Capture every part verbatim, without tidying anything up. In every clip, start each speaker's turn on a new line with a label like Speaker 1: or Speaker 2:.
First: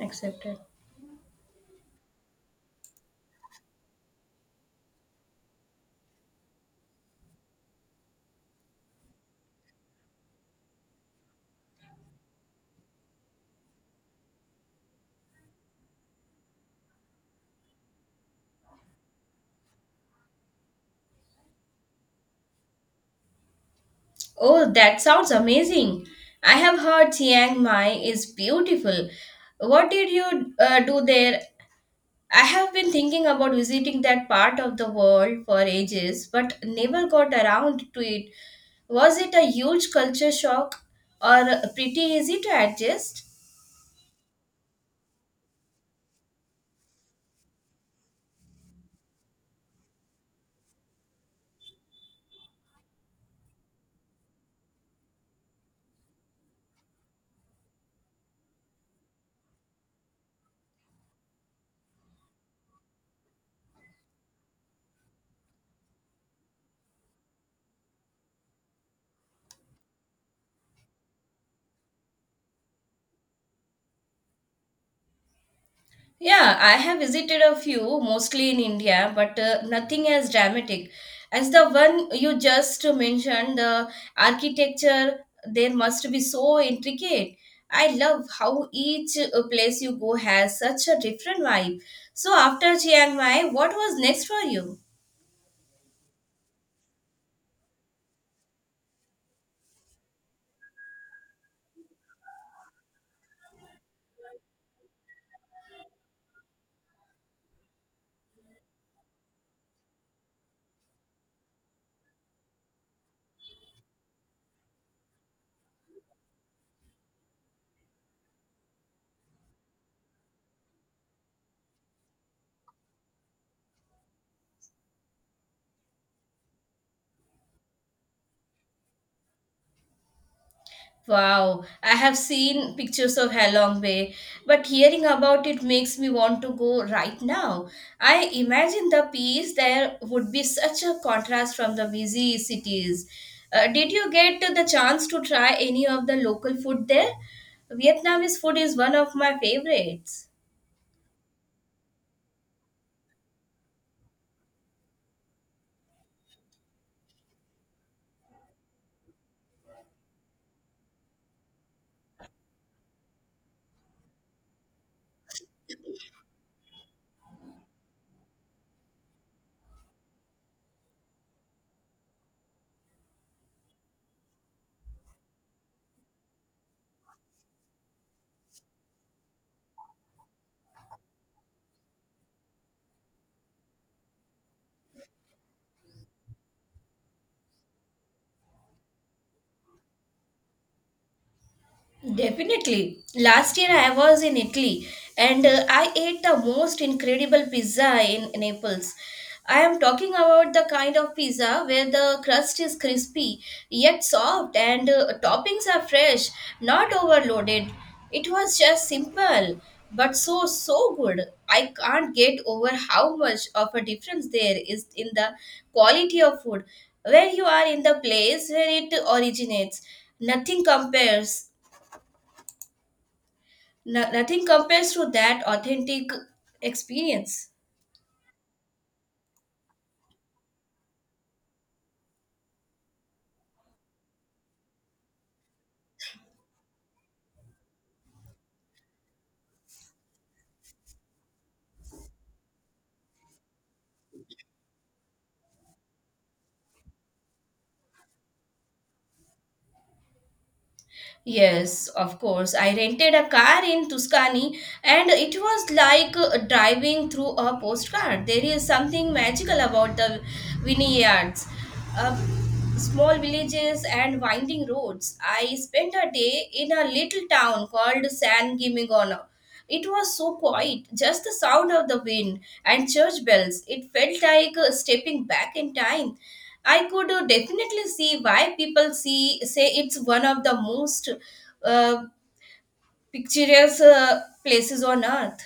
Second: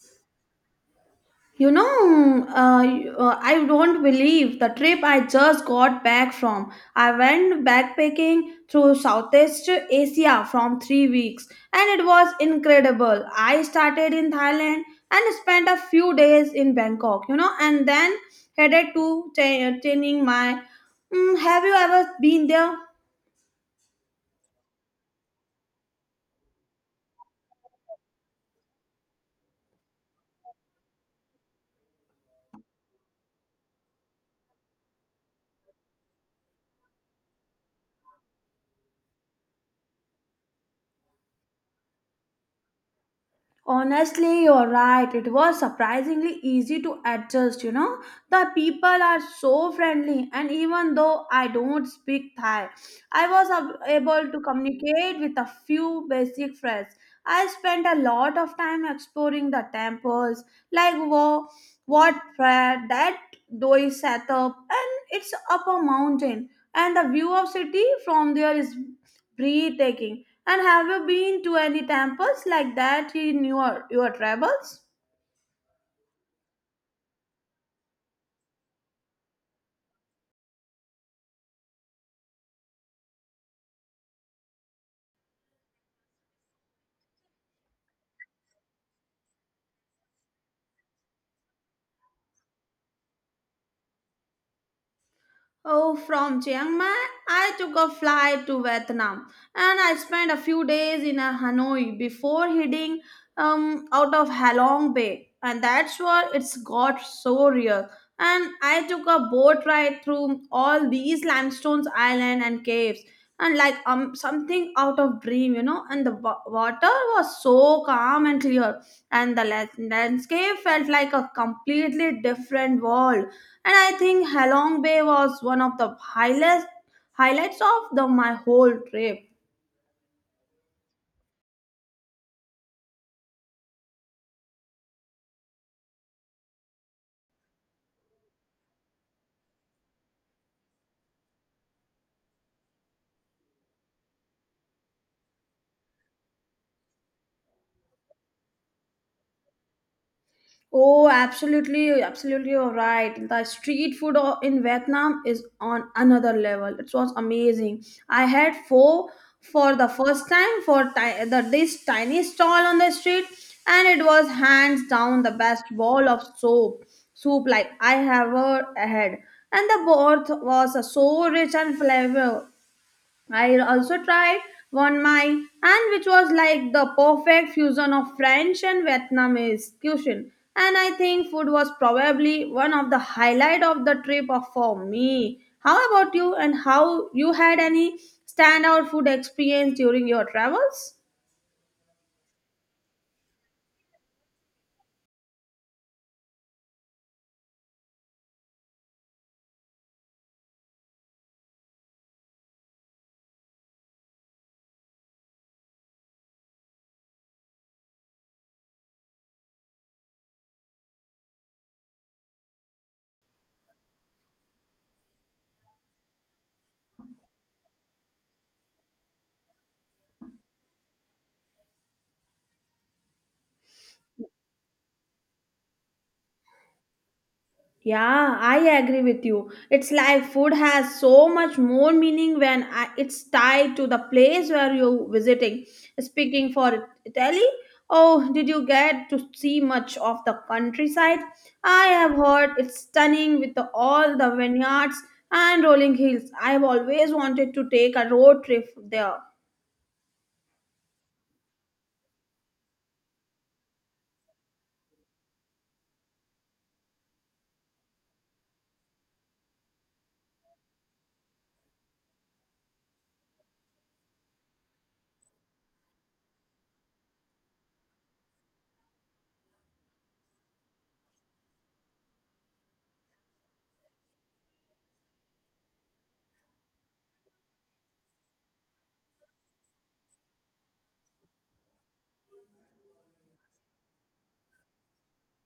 Speaker 1: Accepted.
Speaker 2: You know, uh, you- uh, I don't believe the trip I just got back from. I went backpacking through Southeast Asia from three weeks and it was incredible. I started in Thailand and spent a few days in Bangkok, you know, and then headed to Ch- Chiang Mai. Mm, have you ever been there?
Speaker 1: Oh, that sounds amazing. I have heard Chiang Mai is beautiful. What did you uh, do there? I have been thinking about visiting that part of the world for ages, but never got around to it. Was it a huge culture shock or uh, pretty easy to adjust?
Speaker 2: Honestly, you're right. It was surprisingly easy to adjust, you know. The people are so friendly, and even though I don't speak Thai, I was ab- able to communicate with a few basic phrases. I spent a lot of time exploring the temples, like wo, what prayer, that doi setup, and it's up a mountain, and the view of city from there is breathtaking and have you been to any temples like that in your, your travels?
Speaker 1: Yeah, I have visited a few, mostly in India, but uh, nothing as dramatic as the one you just mentioned. The architecture there must be so intricate. I love how each uh, place you go has such a different vibe. So after Chiang Mai, what was next for you?
Speaker 2: Oh, from Chiang Mai, I took a flight to Vietnam and I spent a few days in uh, Hanoi before heading um, out of Halong Bay. And that's where it's got so real. And I took a boat ride through all these limestones, island and caves. And like um something out of dream, you know. And the wa- water was so calm and clear and the la- landscape felt like a completely different world. And I think Halong Bay was one of the highlights highlights of the my whole trip.
Speaker 1: Wow, I have seen pictures of Halong Bay, but hearing about it makes me want to go right now. I imagine the peace there would be such a contrast from the busy cities. Uh, did you get the chance to try any of the local food there? Vietnamese food is one of my favorites.
Speaker 2: Oh, absolutely, absolutely, you're right. The street food o- in Vietnam is on another level. It was amazing. I had pho for the first time for ti- the, this tiny stall on the street, and it was hands down the best bowl of soup, soup like I have ever had. And the broth was uh, so rich and flavor I also tried one mai and which was like the perfect fusion of French and Vietnamese cuisine. And I think food was probably one of the highlight of the trip of- for me. How about you and how you had any standout food experience during your travels?
Speaker 1: Definitely. Last year I was in Italy and uh, I ate the most incredible pizza in Naples. I am talking about the kind of pizza where the crust is crispy yet soft and uh, toppings are fresh, not overloaded. It was just simple but so so good. I can't get over how much of a difference there is in the quality of food when you are in the place where it originates. Nothing compares. No, nothing compares to that authentic experience.
Speaker 2: Yeah, I agree with you. It's like food has so much more meaning when I, it's tied to the place where you're visiting. Speaking for Italy, oh, did you get to see much of the countryside? I have heard it's stunning with the, all the vineyards and rolling hills. I've always wanted to take a road trip there.
Speaker 1: Yes, of course. I rented a car in Tuscany and it was like uh, driving through a postcard. There is something magical about the vineyards, uh, small villages, and winding roads. I spent a day in a little town called San Gimignano. It was so quiet, just the sound of the wind and church bells. It felt like uh, stepping back in time. I could uh, definitely see why people see say it's one of the most uh, picturesque uh, places on earth.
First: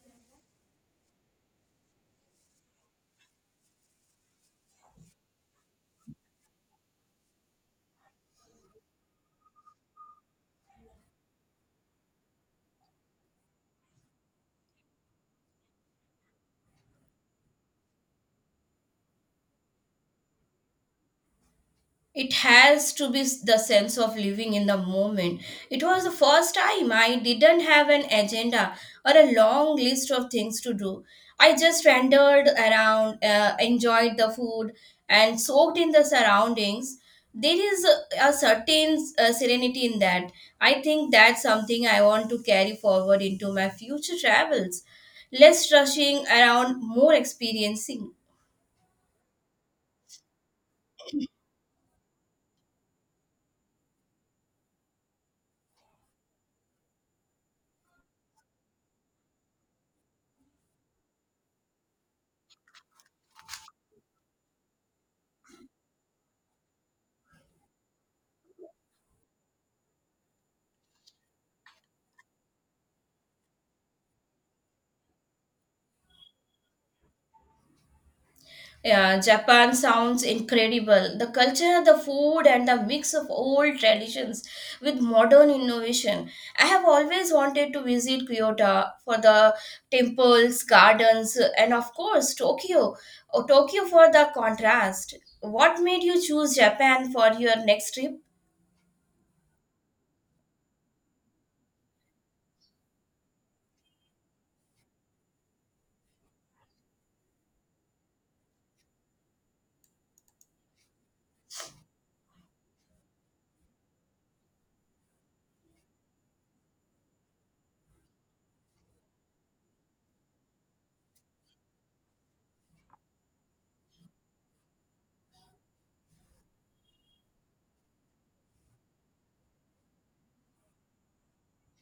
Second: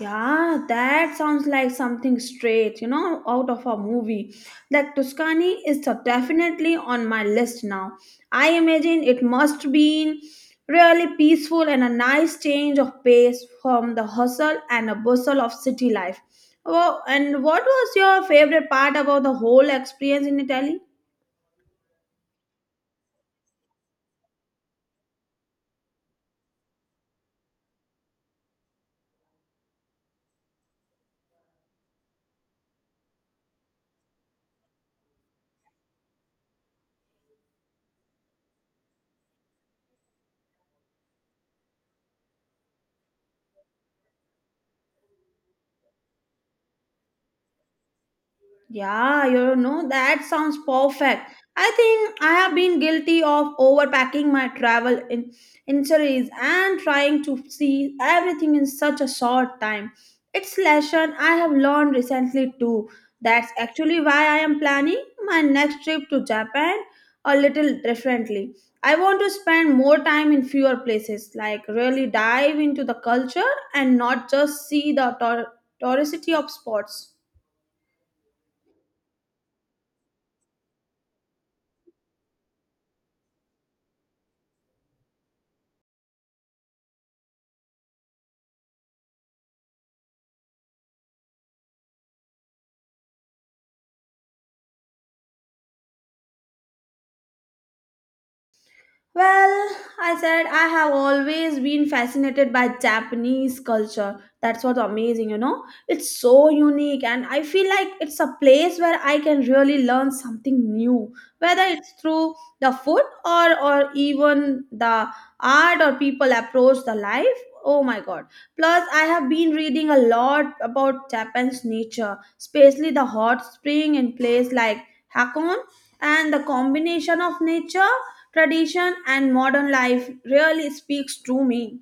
Speaker 2: Yeah, that sounds like something straight, you know, out of a movie. That Tuscany is a- definitely on my list now. I imagine it must be really peaceful and a nice change of pace from the hustle and a bustle of city life. Oh, and what was your favorite part about the whole experience in Italy?
Speaker 1: It has to be s- the sense of living in the moment. It was the first time I didn't have an agenda or a long list of things to do. I just wandered around, uh, enjoyed the food, and soaked in the surroundings. There is a, a certain uh, serenity in that. I think that's something I want to carry forward into my future travels. Less rushing around, more experiencing.
Speaker 2: Yeah, you know, that sounds perfect. I think I have been guilty of overpacking my travel in injuries and trying to see everything in such a short time. It's lesson I have learned recently too. That's actually why I am planning my next trip to Japan a little differently. I want to spend more time in fewer places, like really dive into the culture and not just see the tour- touristy of spots.
Speaker 1: Yeah, Japan sounds incredible. The culture, the food, and the mix of old traditions with modern innovation. I have always wanted to visit Kyoto for the temples, gardens, and of course, Tokyo. Oh, Tokyo for the contrast. What made you choose Japan for your next trip?
Speaker 2: Well, I said I have always been fascinated by Japanese culture. That's what's amazing, you know? It's so unique, and I feel like it's a place where I can really learn something new, whether it's through the food or, or even the art or people approach the life. Oh my god. Plus, I have been reading a lot about Japan's nature, especially the hot spring in place like Hakone, and the combination of nature, tradition, and modern life really speaks to me.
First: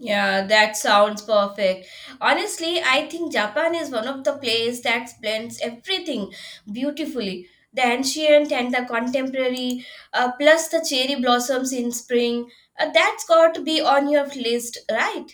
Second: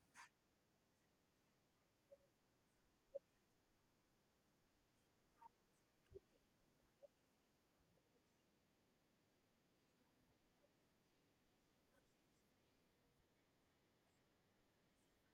Speaker 1: Yeah, that sounds perfect. Honestly, I think Japan is one of the places that blends everything beautifully. The ancient and the contemporary, uh, plus the cherry blossoms in spring. Uh, that's got to be on your list, right?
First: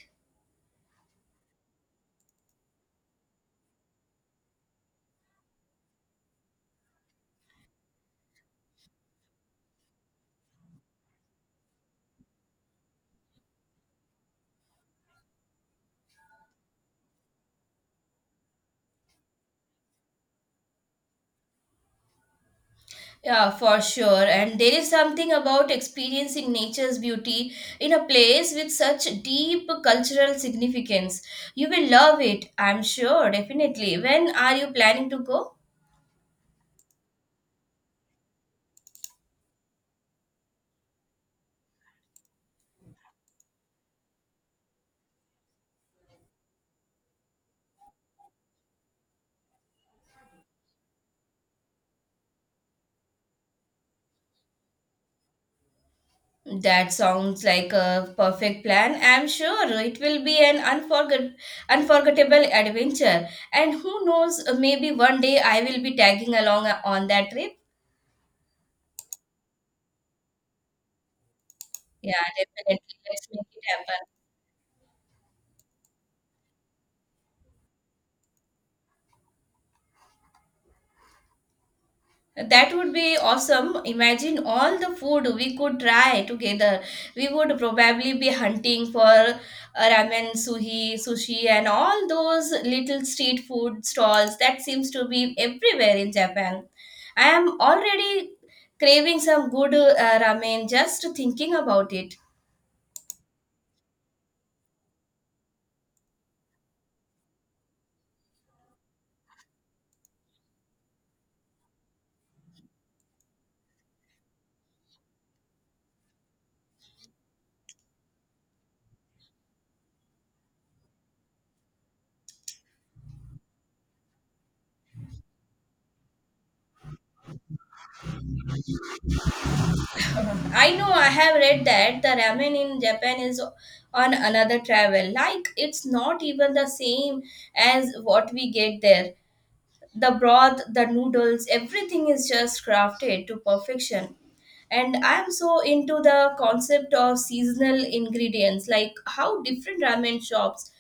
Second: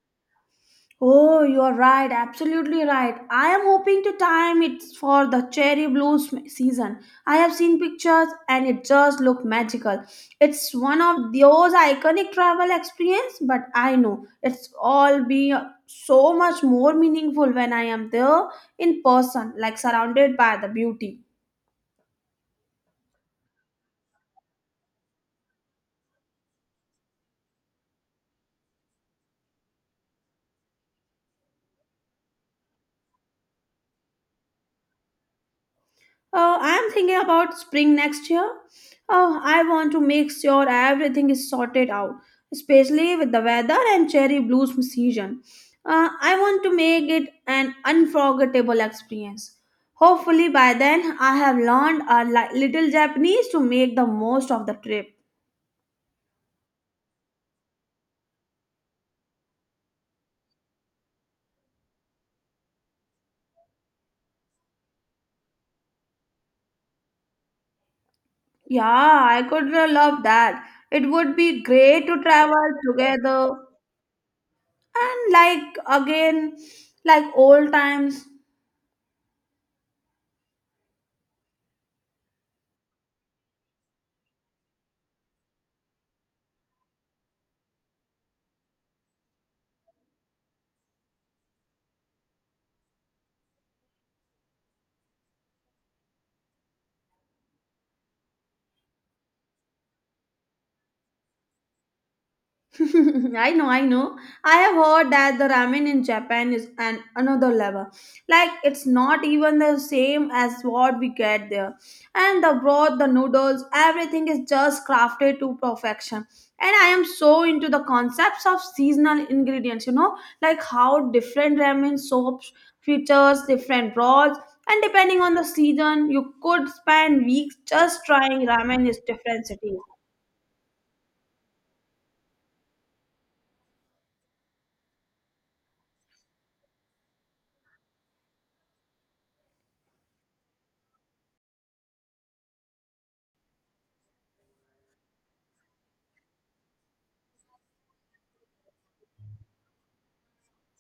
Speaker 2: Oh, you are right, absolutely right. I am hoping to time it for the cherry blossom season. I have seen pictures and it just look magical. It's one of those iconic travel experience, but I know it's all be so much more meaningful when I am there in person, like surrounded by the beauty.
Speaker 1: Yeah, for sure. And there is something about experiencing nature's beauty in a place with such deep cultural significance. You will love it, I'm sure, definitely. When are you planning to go?
Speaker 2: Uh, I'm thinking about spring next year. Uh, I want to make sure everything is sorted out, especially with the weather and cherry blossom season. Uh, I want to make it an unforgettable experience. Hopefully, by then, I have learned a li- little Japanese to make the most of the trip.
Speaker 1: That sounds like a perfect plan. I'm sure it will be an unforget- unforgettable adventure. And who knows, uh, maybe one day I will be tagging along uh, on that trip.
Speaker 2: Yeah, I could uh, love that. It would be great
Speaker 1: Yeah,
Speaker 2: to travel
Speaker 1: definitely. Let's make
Speaker 2: together
Speaker 1: it happen.
Speaker 2: and, like, again, like old times.
Speaker 1: That would be awesome. Imagine all the food we could try together. We would probably be hunting for uh, ramen, suhi, sushi, and all those little street food stalls that seems to be everywhere in Japan. I am already craving some good uh, ramen just thinking about it.
Speaker 2: I know, I know. I have heard that the ramen in Japan is an another level. Like it's not even the same as what we get there. And the broth, the noodles, everything is just crafted to perfection. And I am so into the concepts of seasonal ingredients, you know, like how different ramen soaps features different broths. And depending on the season, you could spend weeks just trying ramen in different cities.
Speaker 1: I know I have read that the ramen in Japan is on another travel. Like it's not even the same as what we get there. The broth, the noodles, everything is just crafted to perfection, and I'm so into the concept of seasonal ingredients, like how different ramen shops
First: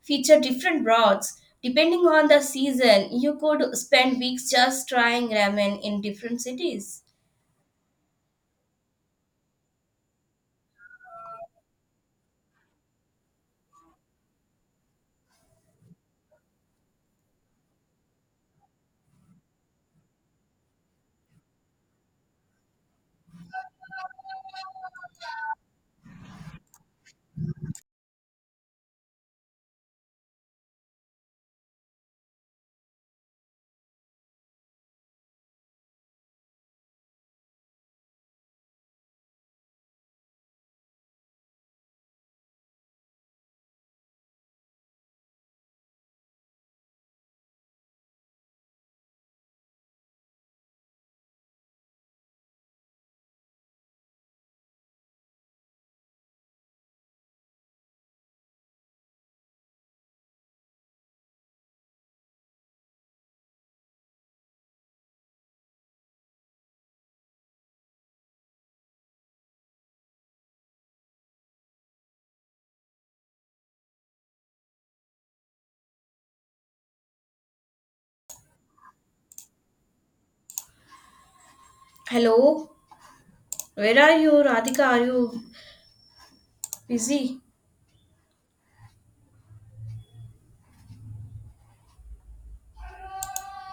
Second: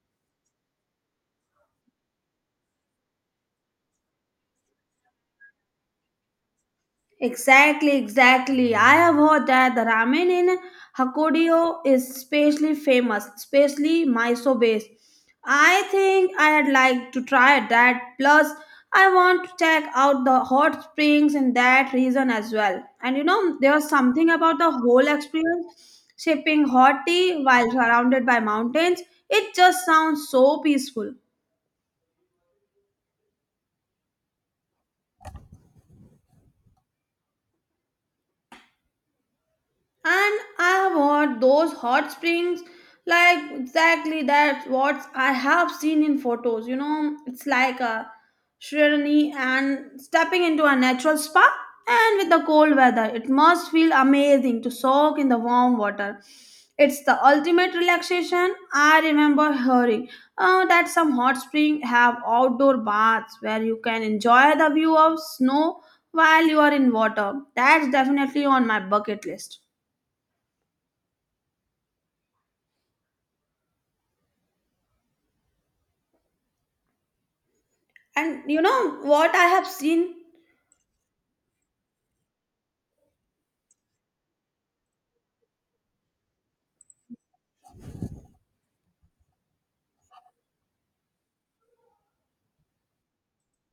Speaker 1: feature different broths. Depending on the season, you could spend weeks just trying ramen in different cities.
Speaker 2: Exactly, exactly. I have heard that the ramen in Hakodate is especially famous, especially miso based. I think I'd like to try that. Plus, I want to check out the hot springs in that region as well. And you know, there's something about the whole experience sipping hot tea while surrounded by mountains. It just sounds so peaceful. And I want those hot springs, like exactly that's what I have seen in photos. You know, it's like a serenity and stepping into a natural spa. And with the cold weather, it must feel amazing to soak in the warm water. It's the ultimate relaxation. I remember hearing uh, that some hot springs have outdoor baths where you can enjoy the view of snow while you are in water. That's definitely on my bucket list. And you know what I have seen?
Speaker 1: Hello, where are you, Radhika? Are you busy?